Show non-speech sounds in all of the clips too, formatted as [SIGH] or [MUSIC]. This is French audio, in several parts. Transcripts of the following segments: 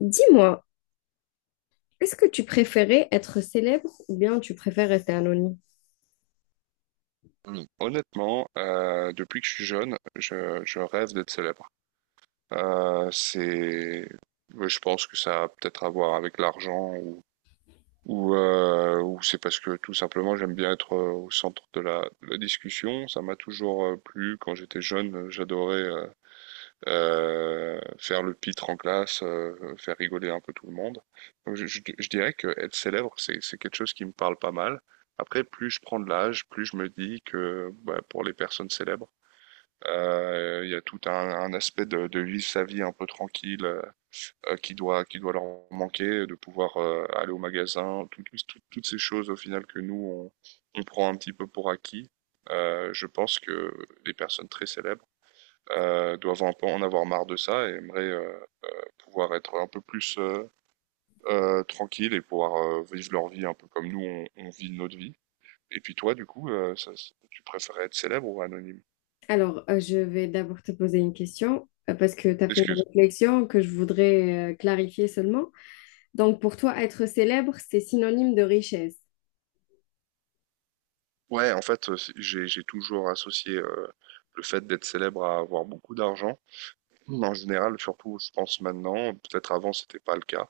Dis-moi, est-ce que tu préférais être célèbre ou bien tu préfères rester anonyme? Hmm. Honnêtement, depuis que je suis jeune, je rêve d'être célèbre. Euh, c'est, ouais, je pense que ça a peut-être à voir avec l'argent ou c'est parce que tout simplement j'aime bien être au centre de de la discussion. Ça m'a toujours plu. Quand j'étais jeune, j'adorais faire le pitre en classe, faire rigoler un peu tout le monde. Donc, je dirais que être célèbre, c'est quelque chose qui me parle pas mal. Après, plus je prends de l'âge, plus je me dis que bah, pour les personnes célèbres, il y a tout un aspect de vivre sa vie un peu tranquille qui doit leur manquer, de pouvoir aller au magasin, toutes ces choses au final que nous on prend un petit peu pour acquis. Je pense que les personnes très célèbres doivent un peu en avoir marre de ça et aimeraient pouvoir être un peu plus tranquilles et pouvoir vivre leur vie un peu comme nous on vit notre vie. Et puis toi, du coup, tu préférais être célèbre ou anonyme? Alors, je vais d'abord te poser une question parce que tu as fait une Excuse. réflexion que je voudrais clarifier seulement. Donc, pour toi, être célèbre, c'est synonyme de richesse. Ouais, en fait, j'ai toujours associé le fait d'être célèbre à avoir beaucoup d'argent. Mm. En général, surtout, je pense maintenant, peut-être avant, c'était pas le cas,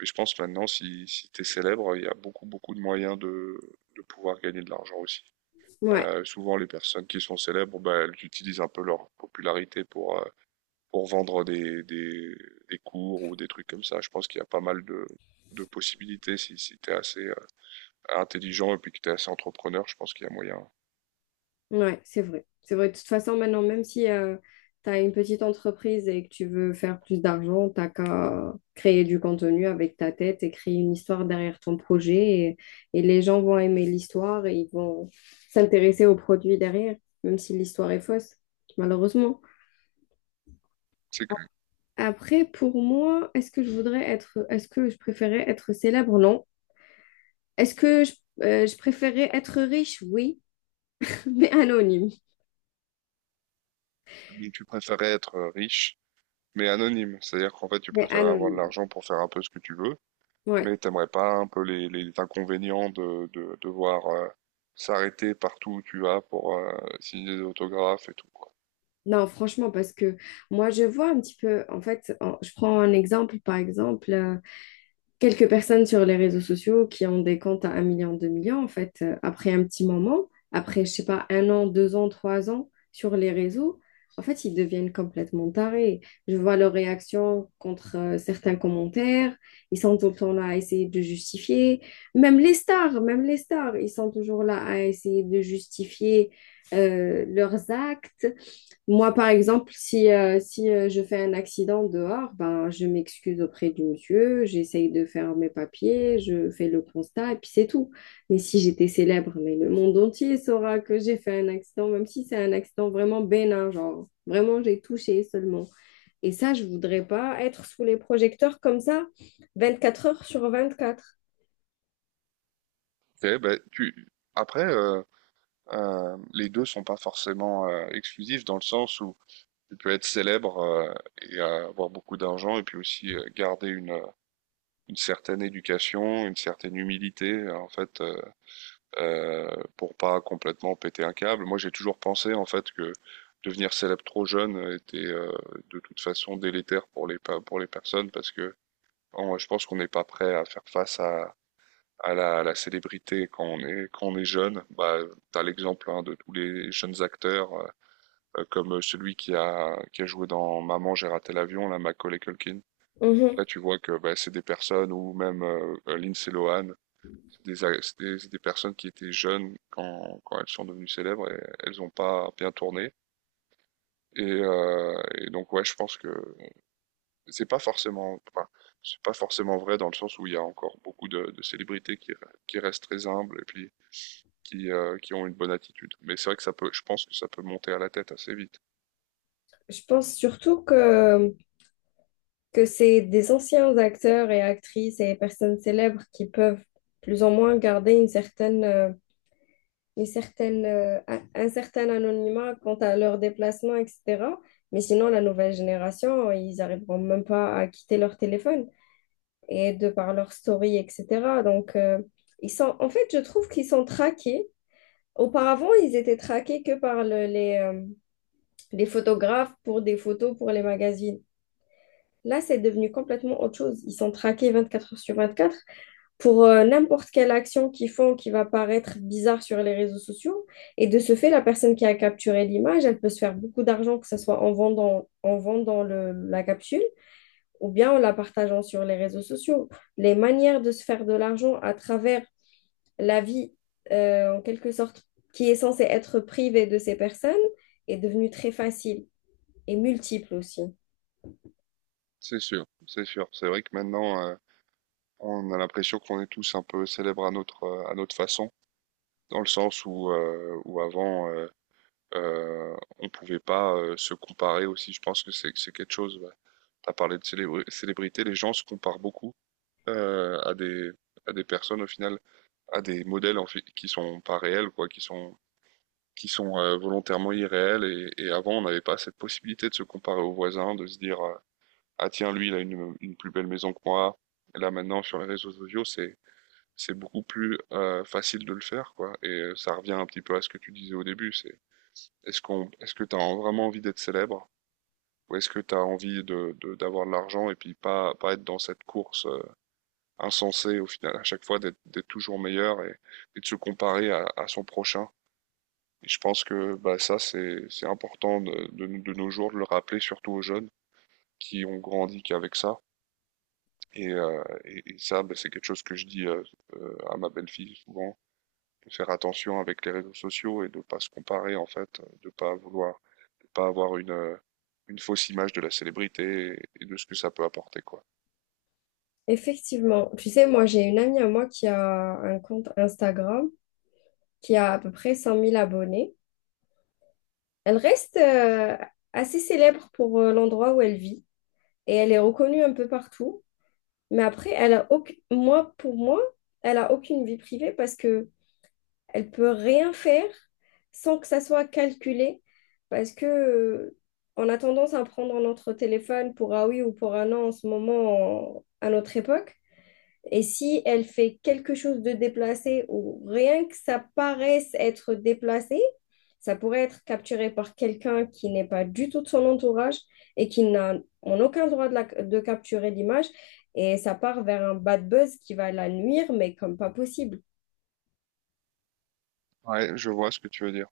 mais je pense maintenant, si, si tu es célèbre, il y a beaucoup, beaucoup de moyens de pouvoir gagner de l'argent aussi. Ouais. Souvent, les personnes qui sont célèbres, bah, elles utilisent un peu leur popularité pour vendre des cours ou des trucs comme ça. Je pense qu'il y a pas mal de possibilités si, si tu es assez intelligent et puis que tu es assez entrepreneur, je pense qu'il y a moyen. Ouais, c'est vrai. C'est vrai. De toute façon, maintenant, même si tu as une petite entreprise et que tu veux faire plus d'argent, t'as qu'à créer du contenu avec ta tête et créer une histoire derrière ton projet. Et les gens vont aimer l'histoire et ils vont s'intéresser au produit derrière, même si l'histoire est fausse, malheureusement. C'est que... Après, pour moi, est-ce que je préférais être célèbre? Non. Est-ce que je, je préférais être riche? Oui, [LAUGHS] mais anonyme. Donc, tu préférais être riche, mais anonyme. C'est-à-dire qu'en fait, tu Mais préférais avoir de anonyme. l'argent pour faire un peu ce que tu veux, Ouais. mais t'aimerais pas un peu les inconvénients de devoir s'arrêter partout où tu vas pour signer des autographes et tout, quoi. Non, franchement, parce que moi, je vois un petit peu, en fait, je prends un exemple, par exemple, quelques personnes sur les réseaux sociaux qui ont des comptes à un million, 2 millions, en fait, après un petit moment, après, je sais pas, un an, deux ans, trois ans sur les réseaux, en fait, ils deviennent complètement tarés. Je vois leurs réactions contre certains commentaires, ils sont tout le temps là à essayer de justifier, même les stars, ils sont toujours là à essayer de justifier leurs actes moi, par exemple, si je fais un accident dehors, ben, je m'excuse auprès du monsieur, j'essaye de faire mes papiers, je fais le constat et puis c'est tout. Mais si j'étais célèbre, mais le monde entier saura que j'ai fait un accident, même si c'est un accident vraiment bénin, genre vraiment j'ai touché seulement. Et ça, je voudrais pas être sous les projecteurs comme ça, 24 heures sur 24. Ok, ben, tu... Après, les deux sont pas forcément exclusifs dans le sens où tu peux être célèbre et avoir beaucoup d'argent et puis aussi garder une certaine éducation, une certaine humilité. En fait, euh, pour pas complètement péter un câble. Moi, j'ai toujours pensé en fait que devenir célèbre trop jeune était de toute façon délétère pour pour les personnes parce que je pense qu'on n'est pas prêt à faire face à à la célébrité quand on est jeune. Bah, t'as l'exemple hein, de tous les jeunes acteurs comme celui qui a joué dans Maman, j'ai raté l'avion, là, Macaulay Culkin. Mhm. Là, tu vois que bah, c'est des personnes ou même Lindsay Lohan, des personnes qui étaient jeunes quand elles sont devenues célèbres et elles n'ont pas bien tourné. Et donc ouais, je pense que c'est pas forcément, enfin, c'est pas forcément vrai dans le sens où il y a encore beaucoup de célébrités qui restent très humbles et puis qui ont une bonne attitude. Mais c'est vrai que ça peut, je pense que ça peut monter à la tête assez vite. Je pense surtout que c'est des anciens acteurs et actrices et personnes célèbres qui peuvent plus ou moins garder une certaine, un certain anonymat quant à leurs déplacements, etc. Mais sinon, la nouvelle génération, ils n'arriveront même pas à quitter leur téléphone et de par leur story, etc. Donc, ils sont, en fait, je trouve qu'ils sont traqués. Auparavant, ils étaient traqués que par les photographes pour des photos pour les magazines. Là, c'est devenu complètement autre chose. Ils sont traqués 24 heures sur 24 pour n'importe quelle action qu'ils font qui va paraître bizarre sur les réseaux sociaux. Et de ce fait, la personne qui a capturé l'image, elle peut se faire beaucoup d'argent, que ce soit en vendant la capsule ou bien en la partageant sur les réseaux sociaux. Les manières de se faire de l'argent à travers la vie, en quelque sorte, qui est censée être privée de ces personnes, est devenue très facile et multiple aussi. C'est sûr, c'est sûr. C'est vrai que maintenant, on a l'impression qu'on est tous un peu célèbres à notre façon, dans le sens où, où avant, on pouvait pas se comparer aussi. Je pense que c'est quelque chose. Ouais. T'as parlé de célébrité, les gens se comparent beaucoup à des personnes au final, à des modèles en fait, qui sont pas réels quoi, qui sont volontairement irréels. Et avant, on n'avait pas cette possibilité de se comparer aux voisins, de se dire ah tiens lui il a une plus belle maison que moi. Et là maintenant sur les réseaux sociaux, c'est beaucoup plus facile de le faire quoi. Et ça revient un petit peu à ce que tu disais au début. C'est est-ce que t'as vraiment envie d'être célèbre? Ou est-ce que tu as envie d'avoir de l'argent et puis pas être dans cette course insensée au final, à chaque fois d'être toujours meilleur et de se comparer à son prochain? Et je pense que bah, ça, c'est important de nos jours de le rappeler, surtout aux jeunes qui ont grandi qu'avec ça. Et ça, bah, c'est quelque chose que je dis à ma belle-fille souvent, de faire attention avec les réseaux sociaux et de pas se comparer en fait, de pas vouloir pas avoir une fausse image de la célébrité et de ce que ça peut apporter, quoi. Effectivement, tu sais, moi j'ai une amie à moi qui a un compte Instagram qui a à peu près 100 000 abonnés. Elle reste assez célèbre pour l'endroit où elle vit et elle est reconnue un peu partout. Mais après, elle a aucune moi, pour moi, elle a aucune vie privée parce que elle peut rien faire sans que ça soit calculé. Parce que on a tendance à prendre notre téléphone pour un oui ou pour un non en ce moment, à notre époque. Et si elle fait quelque chose de déplacé ou rien que ça paraisse être déplacé, ça pourrait être capturé par quelqu'un qui n'est pas du tout de son entourage et qui n'a en aucun droit de, de capturer l'image. Et ça part vers un bad buzz qui va la nuire, mais comme pas possible. Ouais, je vois ce que tu veux dire.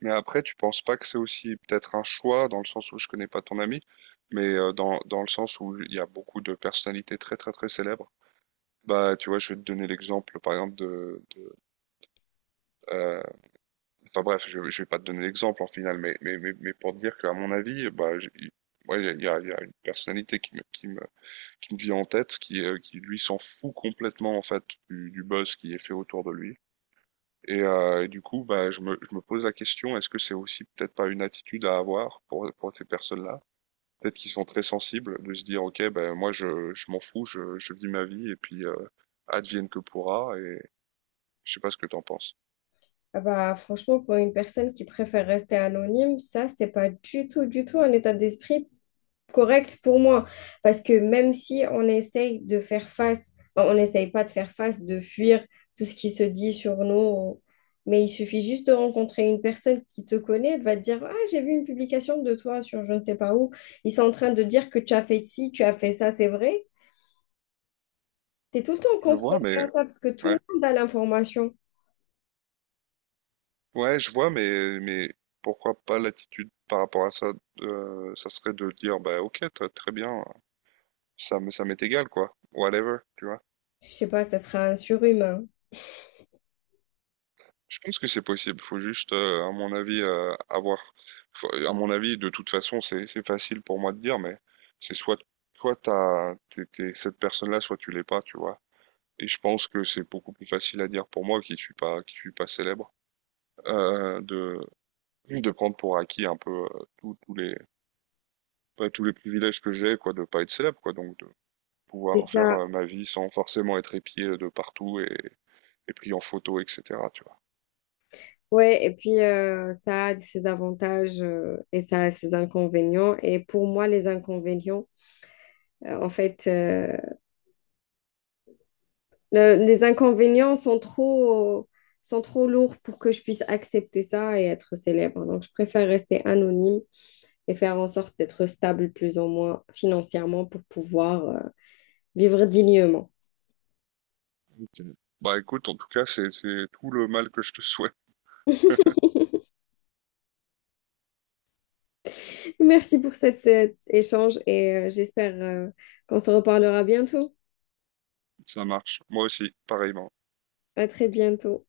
Mais après, tu penses pas que c'est aussi peut-être un choix, dans le sens où je connais pas ton ami, mais dans, dans le sens où il y a beaucoup de personnalités très très très célèbres. Bah, tu vois, je vais te donner l'exemple, par exemple, de... Enfin bref, je vais pas te donner l'exemple en finale, mais pour te dire qu'à mon avis, bah, ouais, il y a une personnalité qui me vient en tête, qui lui s'en fout complètement en fait du buzz qui est fait autour de lui. Et du coup, bah, je me pose la question, est-ce que c'est aussi peut-être pas une attitude à avoir pour ces personnes-là? Peut-être qu'ils sont très sensibles de se dire, ok, ben moi je m'en fous, je vis ma vie et puis advienne que pourra. Et je sais pas ce que t'en penses. Ah bah, franchement, pour une personne qui préfère rester anonyme, ça, c'est pas du tout, du tout un état d'esprit correct pour moi. Parce que même si on essaye de faire face, enfin, on n'essaye pas de faire face, de fuir tout ce qui se dit sur nous, mais il suffit juste de rencontrer une personne qui te connaît, elle va te dire, ah, j'ai vu une publication de toi sur je ne sais pas où. Ils sont en train de dire que tu as fait ci, tu as fait ça, c'est vrai. T'es tout le temps Je vois, confronté à mais ça parce que tout ouais. le monde a l'information. Ouais, je vois, mais pourquoi pas l'attitude par rapport à ça, ça serait de dire, bah ok, très bien, ça, ça m'est égal, quoi, whatever, tu vois. Je sais pas, ça sera un surhumain. Je pense que c'est possible, faut juste, à mon avis, avoir, à mon avis, de toute façon, c'est facile pour moi de dire, mais c'est soit, soit t'es cette personne-là, soit tu l'es pas, tu vois. Et je pense que c'est beaucoup plus facile à dire pour moi qui suis pas célèbre, euh, de, de prendre pour acquis un peu tous les pas tous les privilèges que j'ai, quoi, de pas être célèbre, quoi, donc de C'est pouvoir faire ça. Ma vie sans forcément être épié de partout et pris en photo, etc. Tu vois. Ouais, et puis ça a ses avantages et ça a ses inconvénients. Et pour moi, les inconvénients, euh, en fait, euh, les inconvénients sont trop lourds pour que je puisse accepter ça et être célèbre. Donc, je préfère rester anonyme et faire en sorte d'être stable plus ou moins financièrement pour pouvoir vivre dignement. Okay. Bah écoute, en tout cas, c'est tout le mal que je te souhaite. Merci pour cet échange et j'espère qu'on se reparlera bientôt. Ça marche. Moi aussi, pareillement. À très bientôt.